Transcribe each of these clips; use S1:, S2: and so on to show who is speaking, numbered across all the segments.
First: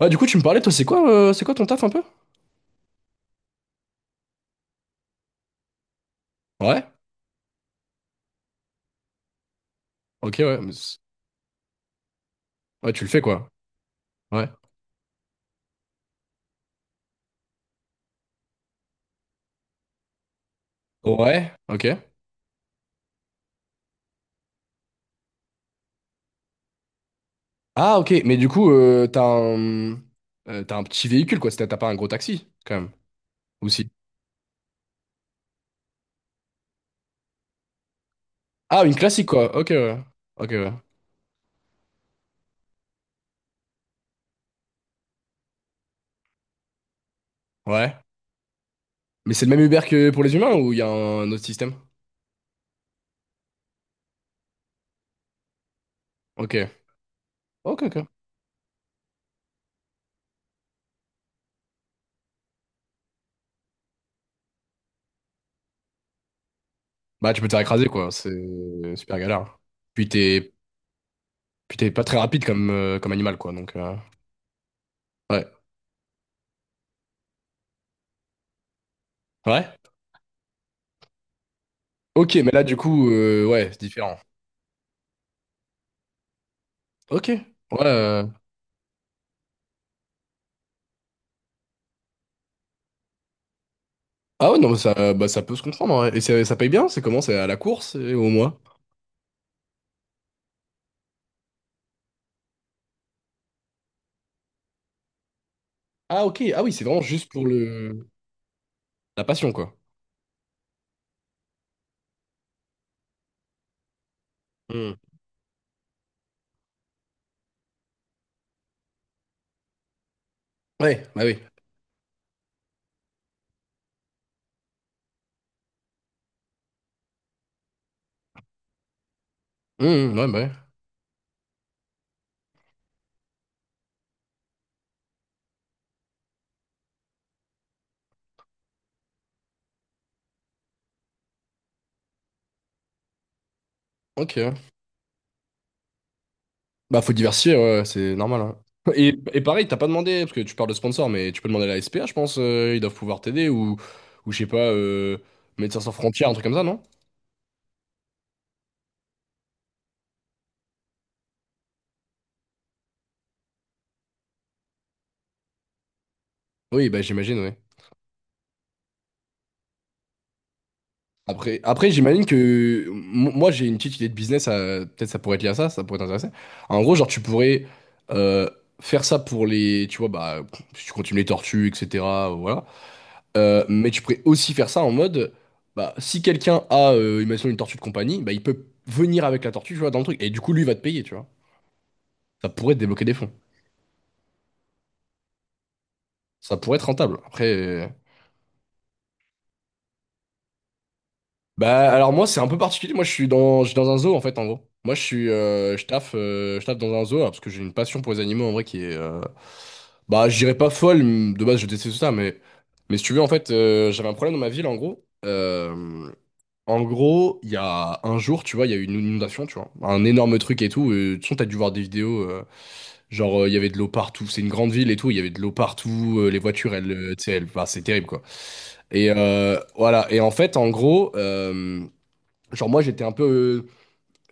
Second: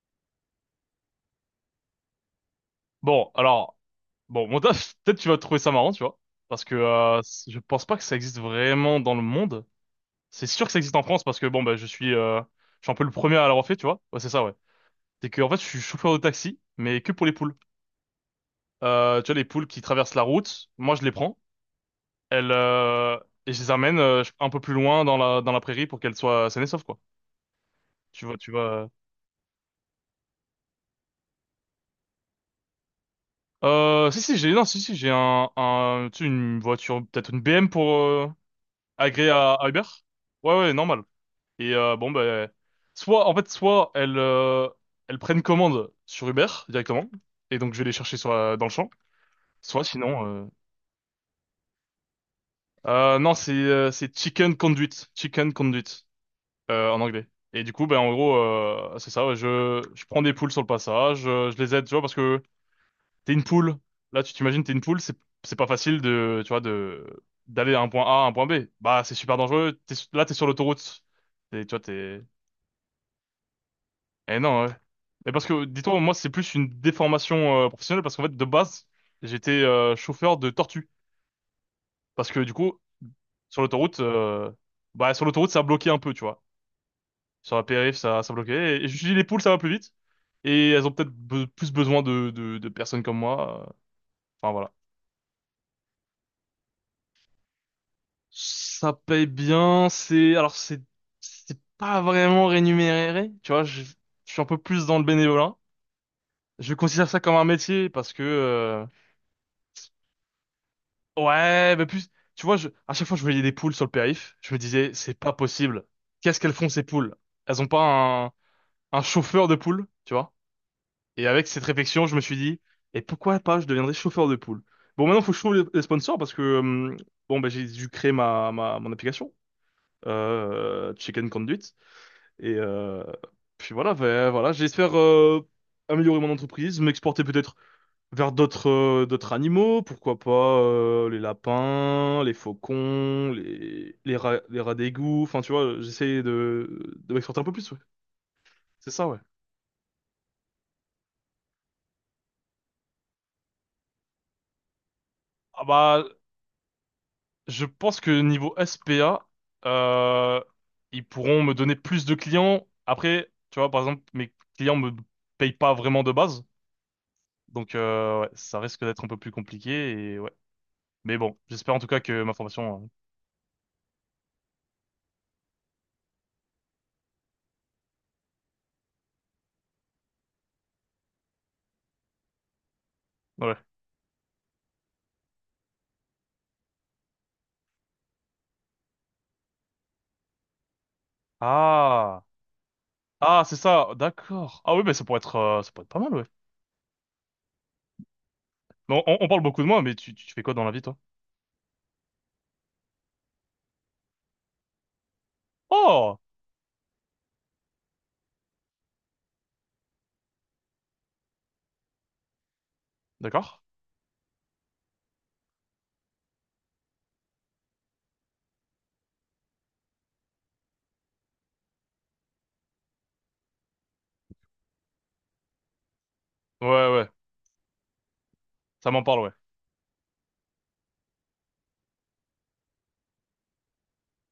S1: Ouais, du coup, tu me parlais, toi, c'est quoi ton taf un peu?
S2: Bon, alors, bon, mon taf, peut-être tu vas trouver ça marrant, tu vois, parce que
S1: Ouais.
S2: je pense pas que ça existe vraiment dans le monde.
S1: Ok,
S2: C'est
S1: ouais.
S2: sûr que ça existe en France parce que bon, bah, je
S1: Ouais,
S2: suis un
S1: tu
S2: peu
S1: le
S2: le
S1: fais
S2: premier à
S1: quoi?
S2: l'avoir fait, tu vois. Ouais, c'est ça,
S1: Ouais.
S2: ouais. C'est que en fait, je suis chauffeur de taxi, mais que pour les poules. Tu vois, les poules qui traversent la route, moi, je les prends,
S1: Ouais. Ok.
S2: elles, et je les amène un peu plus loin dans la prairie pour qu'elles soient saines et sauves, quoi.
S1: Ah, ok.
S2: Tu
S1: Mais
S2: vois,
S1: du
S2: tu
S1: coup,
S2: vois.
S1: t'as un petit véhicule quoi. T'as pas un gros taxi quand même. Ou si?
S2: Si, si, non, si, si, j'ai tu sais, une voiture, peut-être une BM pour
S1: Ah, une classique
S2: agréer à
S1: quoi.
S2: à
S1: Ok,
S2: Uber.
S1: ouais. Ok,
S2: Ouais,
S1: ouais.
S2: ouais, normal. Et bon, ben, soit, en fait, soit elles prennent commande sur Uber directement, et donc je vais les
S1: Ouais.
S2: chercher dans le champ,
S1: Mais c'est le même Uber
S2: soit
S1: que pour les
S2: sinon,
S1: humains ou il y a un autre système?
S2: non, c'est Chicken Conduit, Chicken Conduit
S1: Ok.
S2: en anglais. Et du
S1: Ok,
S2: coup, ben
S1: ok.
S2: en gros, c'est ça. Ouais, je prends des poules sur le passage, je les aide, tu vois, parce que t'es une poule. Là, tu t'imagines, t'es une poule, c'est pas facile de, tu vois, de
S1: Bah, tu peux te faire
S2: d'aller à
S1: écraser
S2: un point
S1: quoi.
S2: A à
S1: C'est
S2: un point B. Bah, c'est
S1: super
S2: super
S1: galère.
S2: dangereux. T'es,
S1: Puis
S2: là, t'es sur
S1: t'es,
S2: l'autoroute. Tu
S1: puis
S2: vois,
S1: t'es pas très
S2: t'es
S1: rapide comme, comme animal quoi. Donc
S2: eh non, ouais. Mais
S1: ouais.
S2: parce que, dis-toi, moi, c'est plus une déformation professionnelle parce qu'en fait, de base, j'étais
S1: Ouais.
S2: chauffeur de tortue. Parce
S1: Ok,
S2: que,
S1: mais
S2: du
S1: là du
S2: coup,
S1: coup,
S2: sur
S1: ouais, c'est
S2: l'autoroute,
S1: différent.
S2: euh, sur l'autoroute, ça bloquait un peu, tu vois.
S1: Ok.
S2: Sur la
S1: Ouais.
S2: périph', ça, ça bloquait. Et, je me suis dit, les poules, ça va plus vite. Et elles ont peut-être plus besoin de personnes comme moi.
S1: Ah
S2: Enfin,
S1: ouais, non,
S2: voilà.
S1: mais ça, bah, ça peut se comprendre, en vrai. Et ça paye bien? C'est comment? C'est à la course et au mois?
S2: Ça paye bien. Alors, c'est pas vraiment rémunéré, tu vois. Je suis un peu plus dans le bénévolat.
S1: Ah ok. Ah oui,
S2: Je
S1: c'est vraiment
S2: considère ça
S1: juste
S2: comme un
S1: pour
S2: métier
S1: le
S2: parce que.
S1: la passion, quoi.
S2: Ouais, mais plus, tu vois, à chaque fois que je voyais des poules sur le périph, je me
S1: Hmm.
S2: disais, c'est pas possible. Qu'est-ce qu'elles font ces poules? Elles ont pas un chauffeur de poules, tu vois?
S1: Ouais, bah
S2: Et
S1: oui.
S2: avec cette réflexion, je me suis dit, et pourquoi pas, je deviendrais chauffeur de poules. Bon, maintenant, faut que je trouve les sponsors parce que, bon, bah, j'ai dû créer mon application,
S1: Hmm, ouais, bah ouais.
S2: Chicken Conduit. Et, puis voilà, bah, voilà, j'espère, améliorer mon entreprise, m'exporter peut-être vers d'autres animaux, pourquoi pas les lapins, les faucons, les rats,
S1: Ok.
S2: les rats d'égout. Enfin, tu vois, j'essaie de
S1: Bah faut
S2: de m'exporter un peu
S1: diversifier,
S2: plus.
S1: ouais,
S2: Ouais.
S1: ouais, c'est normal, hein.
S2: C'est ça,
S1: Et,
S2: ouais.
S1: et pareil, t'as pas demandé, parce que tu parles de sponsor, mais tu peux demander à la SPA, je pense, ils doivent pouvoir t'aider, ou je sais pas,
S2: Ah
S1: Médecins sans
S2: bah,
S1: frontières, un truc comme ça, non?
S2: je pense que niveau SPA, euh, ils pourront me donner plus de clients. Après, tu vois, par exemple, mes clients me payent pas vraiment de base.
S1: Oui, bah j'imagine.
S2: Donc, ouais, ça risque d'être un peu plus compliqué et ouais. Mais bon,
S1: Après,
S2: j'espère en tout
S1: après
S2: cas que
S1: j'imagine
S2: ma
S1: que
S2: formation,
S1: moi j'ai une petite idée de business, peut-être ça pourrait être lié à ça, ça pourrait t'intéresser. En gros, genre tu pourrais euh, faire ça pour les, tu vois, bah si tu continues les tortues, etc. Voilà.
S2: ouais.
S1: Mais tu pourrais aussi faire ça en mode, bah si quelqu'un a, imaginons une tortue de compagnie, bah il peut venir avec la tortue, tu vois, dans le truc. Et du coup, lui va te payer, tu vois.
S2: Ah!
S1: Ça pourrait te débloquer des fonds.
S2: Ah, c'est ça, d'accord. Ah oui, mais ça pourrait être pas mal, ouais.
S1: Ça pourrait être rentable. Après.
S2: Mais on parle beaucoup de moi, mais tu fais quoi dans la vie, toi?
S1: Bah alors moi c'est un peu particulier, moi je suis dans un zoo en fait en gros. Moi je suis je taffe
S2: Oh,
S1: euh, je taffe dans un zoo alors, parce que j'ai une passion pour les animaux en vrai qui est bah je dirais pas folle, de base je déteste ça mais si tu veux en fait
S2: d'accord.
S1: j'avais un problème dans ma ville en gros. En gros, il y a un jour, tu vois, il y a eu une inondation, tu vois, un énorme truc et tout. De toute façon, t'as dû voir des vidéos, genre il y avait de l'eau partout. C'est une grande ville et tout, il y avait de l'eau partout. Les
S2: Ouais,
S1: voitures, elles,
S2: ouais,
S1: tu sais, elles, bah, c'est terrible quoi.
S2: ça m'en
S1: Et
S2: parle, ouais.
S1: euh, voilà. Et en fait, en gros, genre moi j'étais un peu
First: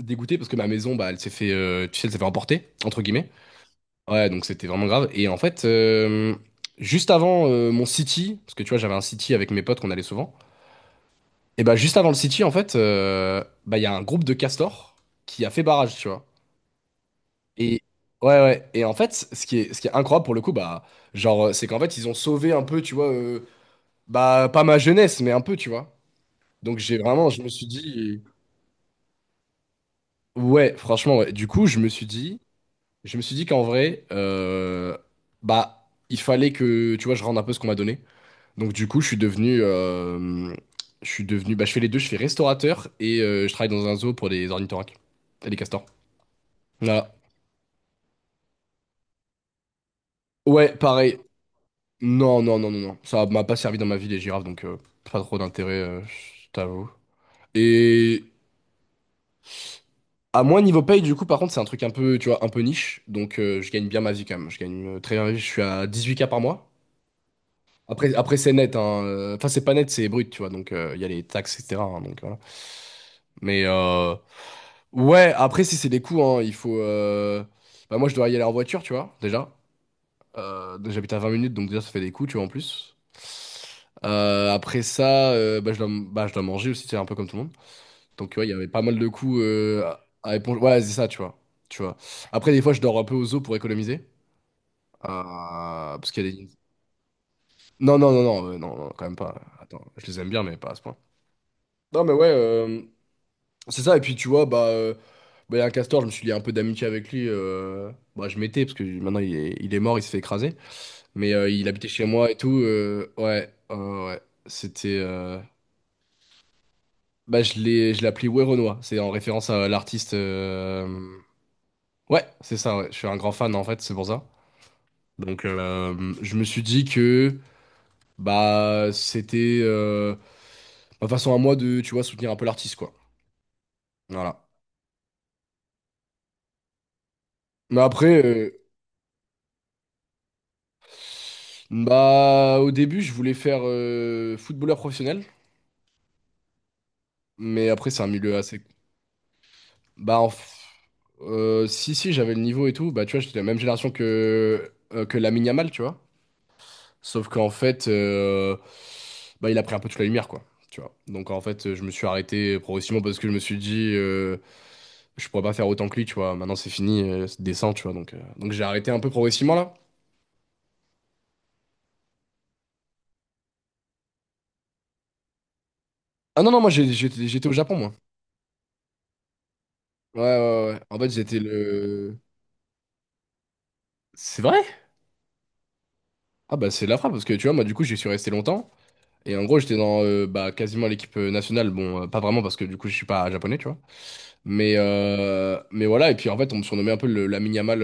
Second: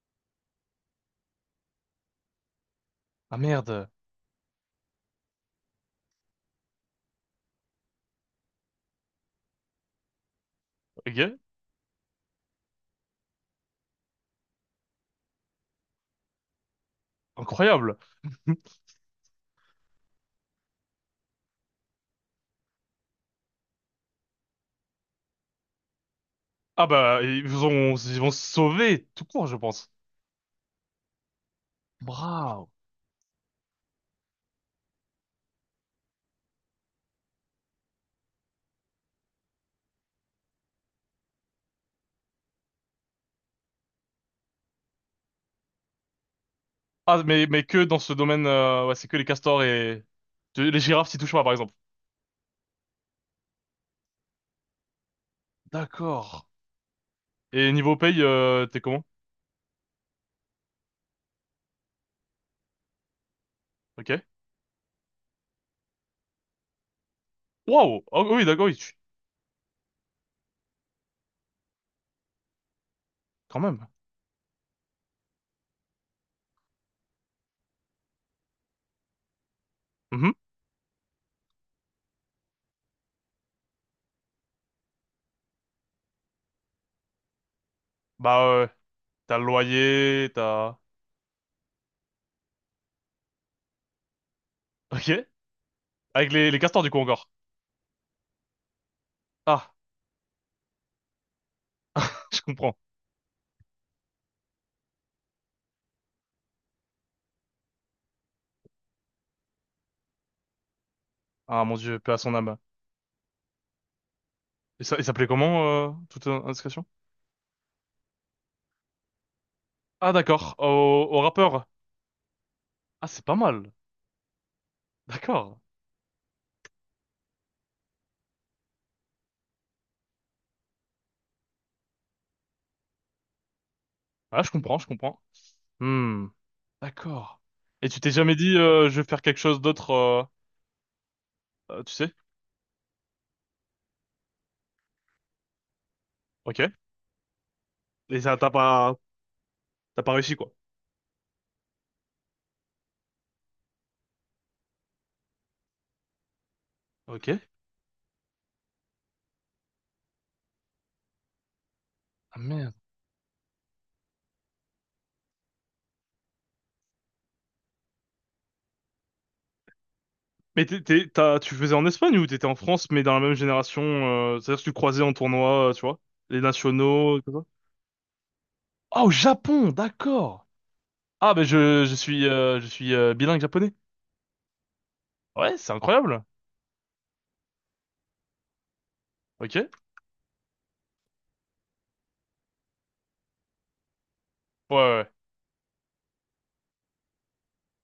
S1: dégoûté parce que ma maison bah elle s'est fait tu sais elle s'est fait emporter entre guillemets.
S2: Ah merde.
S1: Ouais donc c'était vraiment grave et en fait juste avant mon city parce que tu vois j'avais un city avec mes potes qu'on allait souvent
S2: Ok,
S1: et bah juste avant le city en fait bah il y a un groupe de castors qui a fait barrage tu vois. Et
S2: incroyable.
S1: ouais, ouais, et en fait ce qui est incroyable pour le coup bah genre c'est qu'en fait ils ont sauvé un peu tu vois bah pas ma jeunesse mais un peu tu vois. Donc
S2: Ah
S1: j'ai
S2: bah,
S1: vraiment je
S2: ils
S1: me suis
S2: vont, ils
S1: dit,
S2: vont se sauver tout court, je pense.
S1: ouais franchement ouais. Du coup je me suis dit
S2: Bravo.
S1: Je me suis dit qu'en vrai, bah, il fallait que, tu vois, je rende un peu ce qu'on m'a donné. Donc du coup, je suis devenu, bah, je fais les deux, je fais restaurateur et je travaille dans un zoo pour les ornithorynques et les castors. Voilà.
S2: Ah, mais que dans ce domaine, ouais, c'est que les castors et
S1: Ouais,
S2: les girafes
S1: pareil.
S2: s'y touchent pas, par exemple.
S1: Non, non, non, non, non. Ça m'a pas servi dans ma vie les girafes, donc pas trop d'intérêt,
S2: D'accord.
S1: je t'avoue.
S2: Et niveau paye,
S1: Et
S2: t'es comment?
S1: à moins niveau paye, du coup, par contre, c'est un truc un peu, tu vois, un peu niche. Donc je gagne bien
S2: Ok.
S1: ma vie quand même. Je gagne très bien ma vie. Je suis à 18K par mois.
S2: Waouh.
S1: Après
S2: Oh, oui,
S1: c'est
S2: d'accord,
S1: net,
S2: oui,
S1: hein. Enfin, c'est pas net, c'est brut, tu vois. Donc, il y a les taxes, etc., hein, donc, voilà.
S2: quand
S1: Mais
S2: même.
S1: ouais, après, si c'est des coûts, hein, il faut. Bah, moi, je dois y aller en voiture, tu vois, déjà.
S2: Mhm.
S1: Donc, j'habite à 20 minutes, donc déjà, ça fait des coûts, tu vois, en plus. Après ça, bah, je dois manger aussi, c'est un peu comme tout le monde. Donc, tu vois, il y
S2: Bah,
S1: avait
S2: ouais.
S1: pas mal de
S2: T'as
S1: coûts
S2: le
S1: à
S2: loyer,
S1: à éponger.
S2: t'as.
S1: Ouais, c'est ça, tu vois. Tu vois. Après, des fois, je dors un peu aux eaux pour économiser.
S2: Ok.
S1: Euh, Parce qu'il y a
S2: Avec les,
S1: des.
S2: les castors, du coup, encore.
S1: Non, non, non, non, non, non, quand même pas.
S2: Ah,
S1: Attends, je les aime bien, mais pas à ce point. Non, mais ouais,
S2: je comprends.
S1: c'est ça. Et puis, tu vois, bah, bah, il y a un castor, je me suis lié un peu d'amitié avec lui. Bah, je m'étais, parce que maintenant, il est mort, il s'est fait écraser. Mais
S2: Ah,
S1: il
S2: mon
S1: habitait
S2: Dieu,
S1: chez
S2: paix à
S1: moi
S2: son
S1: et tout.
S2: âme.
S1: Ouais, ouais. Ouais,
S2: Et ça,
S1: c'était.
S2: il s'appelait comment, toute indiscrétion?
S1: Bah, je l'ai appelé Werenoi. C'est en référence à
S2: Ah,
S1: l'artiste.
S2: d'accord. Au, au rappeur.
S1: Ouais, c'est ça, ouais. Je suis
S2: Ah,
S1: un
S2: c'est
S1: grand
S2: pas
S1: fan, en
S2: mal.
S1: fait, c'est pour ça. Donc,
S2: D'accord.
S1: euh, je me suis dit que, bah, c'était ma façon à moi de, tu vois, soutenir un peu l'artiste, quoi.
S2: Ah,
S1: Voilà.
S2: je comprends, je comprends. Hmm. D'accord.
S1: Mais
S2: Et tu t'es
S1: après.
S2: jamais dit, je vais faire quelque chose d'autre, tu sais?
S1: Bah, au début, je voulais faire footballeur professionnel,
S2: Ok.
S1: mais après, c'est un
S2: Et
S1: milieu
S2: ça, t'as
S1: assez.
S2: pas, t'as pas
S1: Bah,
S2: réussi, quoi.
S1: si, si, j'avais le niveau et tout. Bah, tu vois, j'étais de la même génération que, que Lamine Yamal, tu vois. Sauf
S2: Ok.
S1: qu'en fait, bah, il a pris un peu toute la lumière, quoi. Tu vois. Donc, en fait, je me suis
S2: Ah,
S1: arrêté
S2: merde.
S1: progressivement parce que je me suis dit, je pourrais pas faire autant que lui, tu vois. Maintenant, c'est fini, c'est décent, tu vois. Donc, j'ai arrêté un peu progressivement, là.
S2: Mais tu faisais en Espagne ou t'étais en France, mais dans la même génération, c'est-à-dire que tu croisais en tournoi, tu vois? Les
S1: Ah non, non, moi, j'ai-
S2: nationaux, et
S1: j'étais
S2: tout ça?
S1: j'étais au Japon, moi.
S2: Ah, au Japon,
S1: Ouais, ouais,
S2: d'accord.
S1: ouais. Ouais. En fait,
S2: Ah,
S1: j'étais
S2: mais je, je
S1: le.
S2: suis, euh, je suis euh, bilingue japonais.
S1: C'est vrai?
S2: Ouais, c'est incroyable.
S1: Ah bah, c'est de la frappe parce que tu vois, moi du coup j'y suis resté longtemps, et en
S2: Ok.
S1: gros j'étais dans bah, quasiment l'équipe nationale, bon, pas vraiment parce que du coup je suis pas japonais, tu vois, mais
S2: Ouais, ouais.
S1: euh, mais voilà. Et puis en fait on me surnommait un peu la mini-amal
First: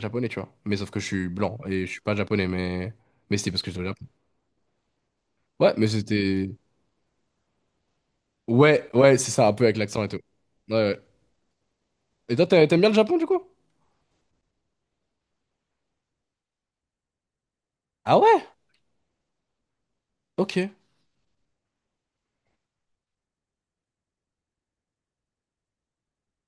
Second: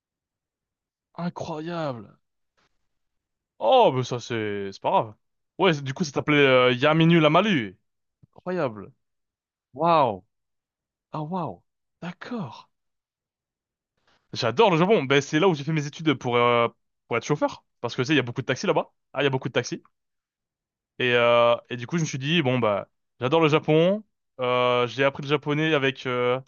S1: japonais, tu vois, mais sauf que je suis blanc et je suis pas
S2: Incroyable.
S1: japonais, mais c'était parce que j'étais au
S2: Oh, mais
S1: Japon.
S2: ça, c'est pas grave.
S1: Ouais,
S2: Ouais,
S1: mais
S2: du coup, ça s'appelait
S1: c'était,
S2: Yaminu Lamalu.
S1: ouais,
S2: Incroyable.
S1: ouais, c'est ça, un peu avec l'accent et tout.
S2: Waouh.
S1: Ouais, ouais.
S2: Ah, waouh.
S1: Et toi
S2: D'accord.
S1: t'aimes bien le Japon du coup?
S2: J'adore le Japon. Ben, c'est là où j'ai fait mes études pour être chauffeur. Parce que, tu sais, il
S1: Ah
S2: y a beaucoup de
S1: ouais,
S2: taxis là-bas. Ah, il y a beaucoup de taxis.
S1: ok.
S2: Et du coup, je me suis dit, bon, bah, j'adore le Japon. J'ai appris le japonais avec, euh,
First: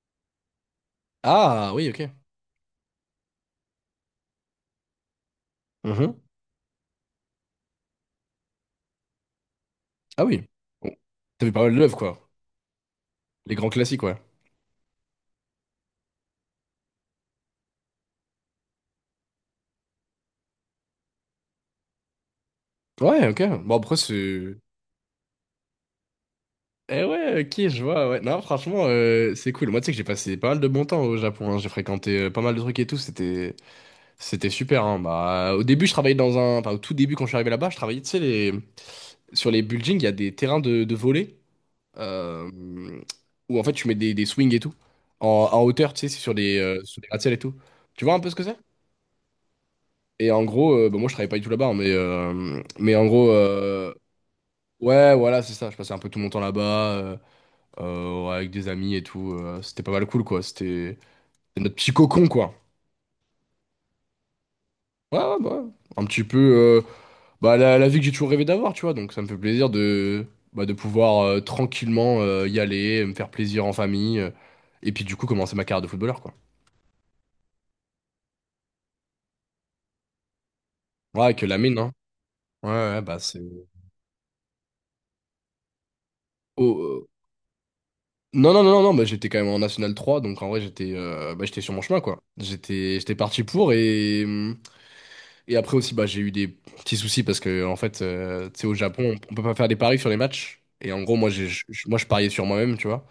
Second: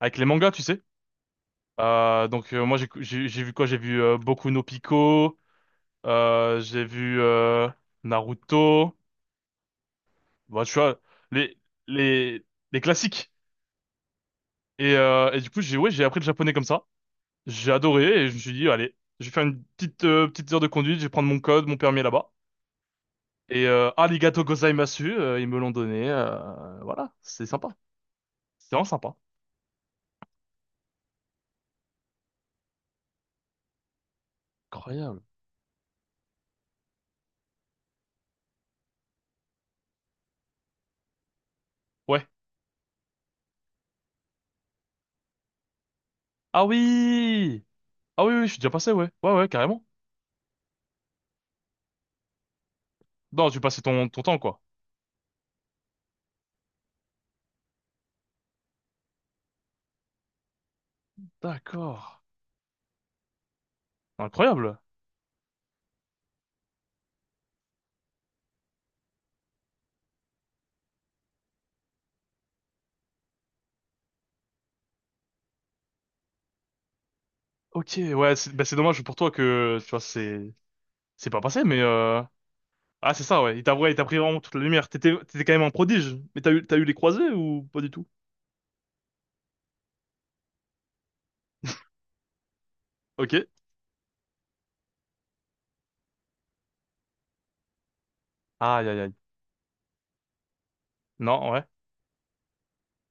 S2: avec les mangas, tu sais.
S1: Ah oui, ok.
S2: Donc, moi j'ai vu quoi? J'ai vu Boku no Pico,
S1: Mhm.
S2: j'ai vu Naruto,
S1: Ah oui.
S2: bah, tu
S1: Bon.
S2: vois
S1: T'as vu
S2: les
S1: pas mal d'œuvres quoi,
S2: les les classiques.
S1: les grands classiques, ouais.
S2: Et du coup j'ai ouais j'ai appris le japonais comme ça. J'ai adoré et je me suis dit allez je vais faire une petite heure de conduite, je vais prendre mon code, mon permis là-bas.
S1: Ouais, ok,
S2: Et
S1: bon, après
S2: arigato
S1: c'est.
S2: gozaimasu, ils me l'ont donné.
S1: Eh
S2: Voilà,
S1: ouais,
S2: c'est
S1: ok,
S2: sympa,
S1: je vois, ouais. Non,
S2: c'est vraiment
S1: franchement,
S2: sympa.
S1: c'est cool. Moi, tu sais que j'ai passé pas mal de bon temps au Japon, hein. J'ai fréquenté pas mal de trucs et tout, c'était super, hein.
S2: Incroyable.
S1: Bah, au début, je travaillais dans un. Enfin, au tout début, quand je suis arrivé là-bas, je travaillais, tu sais, les. Sur les buildings, il y a des terrains de, volley,
S2: Ouais.
S1: euh, où en fait, tu mets des, swings et tout, en, hauteur, tu sais, c'est sur des,
S2: Ah
S1: euh, sur des gratte-ciel et tout.
S2: oui,
S1: Tu vois un
S2: ah
S1: peu
S2: oui
S1: ce que
S2: oui je
S1: c'est?
S2: suis déjà passé ouais ouais ouais carrément.
S1: Et en gros, bah, moi, je travaillais pas du tout là-bas, hein, mais, mais en gros.
S2: Non tu passais ton temps quoi.
S1: Ouais, voilà, c'est ça. Je passais un peu tout mon temps là-bas. Ouais, avec des amis et tout. C'était pas mal cool, quoi. C'était notre petit
S2: D'accord.
S1: cocon, quoi.
S2: Incroyable.
S1: Ouais, ouais, bah, ouais. Un petit peu bah, la vie que j'ai toujours rêvé d'avoir, tu vois. Donc ça me fait plaisir de, bah, de pouvoir tranquillement y aller, me faire plaisir en famille. Et puis du coup, commencer ma carrière de footballeur, quoi.
S2: Ok, ouais, c'est bah, c'est dommage pour toi que, tu vois, c'est
S1: Ouais,
S2: pas
S1: que la
S2: passé,
S1: mine,
S2: mais.
S1: hein. Ouais, ouais,
S2: Ah,
S1: bah
S2: c'est
S1: c'est.
S2: ça, ouais. Il t'a ouais, il t'a pris vraiment toute la lumière. T'étais quand même un prodige. Mais t'as eu,
S1: Oh,
S2: t'as eu les croisés ou pas du tout?
S1: non, non, non, non, non, bah, j'étais quand même en National 3, donc en vrai, j'étais bah, j'étais sur mon chemin, quoi. J'étais
S2: Ok.
S1: parti pour Et après aussi, bah, j'ai eu des petits soucis parce que, en fait, tu sais, au
S2: Aïe, aïe, aïe.
S1: Japon, on peut pas faire des paris sur les matchs. Et en gros, moi,
S2: Non, ouais.
S1: je pariais sur moi-même, tu vois.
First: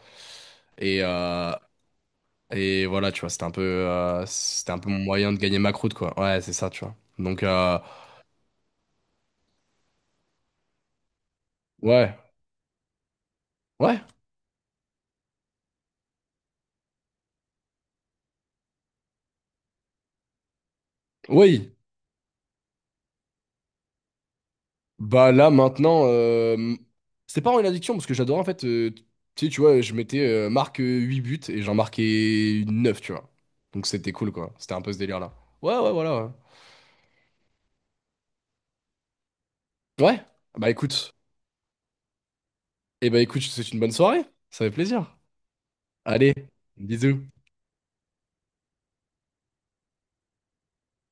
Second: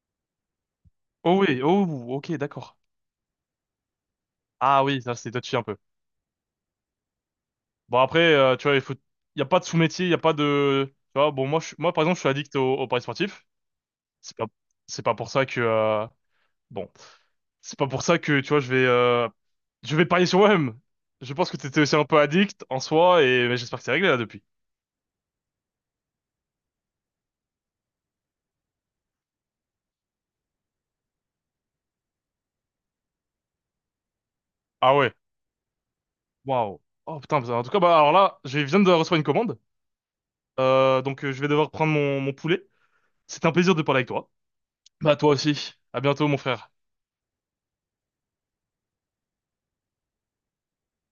S1: Et,
S2: Oh
S1: euh,
S2: oui, oh, ok, d'accord.
S1: et voilà, tu vois, c'était un peu, euh, c'était un
S2: Ah
S1: peu mon
S2: oui, ça, c'est
S1: moyen de
S2: touchy
S1: gagner
S2: un
S1: ma
S2: peu.
S1: croûte, quoi. Ouais, c'est ça, tu vois. Donc,
S2: Bon, après, tu vois, il faut. Il y a pas de sous-métier, il y a pas de. Tu vois, bon, moi, moi par
S1: ouais,
S2: exemple, je suis addict au paris sportif.
S1: ouais,
S2: C'est pas... C'est pas pour ça que. Bon, c'est pas pour ça que, tu vois, je vais parier sur moi-même. Je pense que
S1: oui.
S2: t'étais aussi un peu addict en soi et mais j'espère que c'est réglé là depuis.
S1: Bah là, maintenant, c'était pas vraiment une addiction parce que j'adorais, en fait, tu sais, tu vois, je mettais marque 8 buts et j'en marquais 9 tu vois. Donc, c'était cool, quoi. C'était un peu
S2: Ah
S1: ce
S2: ouais,
S1: délire-là. Ouais, ouais, voilà, ouais.
S2: waouh. Oh putain, en tout cas, bah alors là, je viens de recevoir une commande,
S1: Ouais. Bah écoute.
S2: donc je vais devoir prendre mon poulet.
S1: Eh ben écoute,
S2: C'est
S1: je
S2: un
S1: te souhaite
S2: plaisir
S1: une
S2: de
S1: bonne
S2: parler avec
S1: soirée.
S2: toi.
S1: Ça fait
S2: Bah
S1: plaisir.
S2: toi aussi. À bientôt,
S1: Allez,
S2: mon frère.
S1: bisous.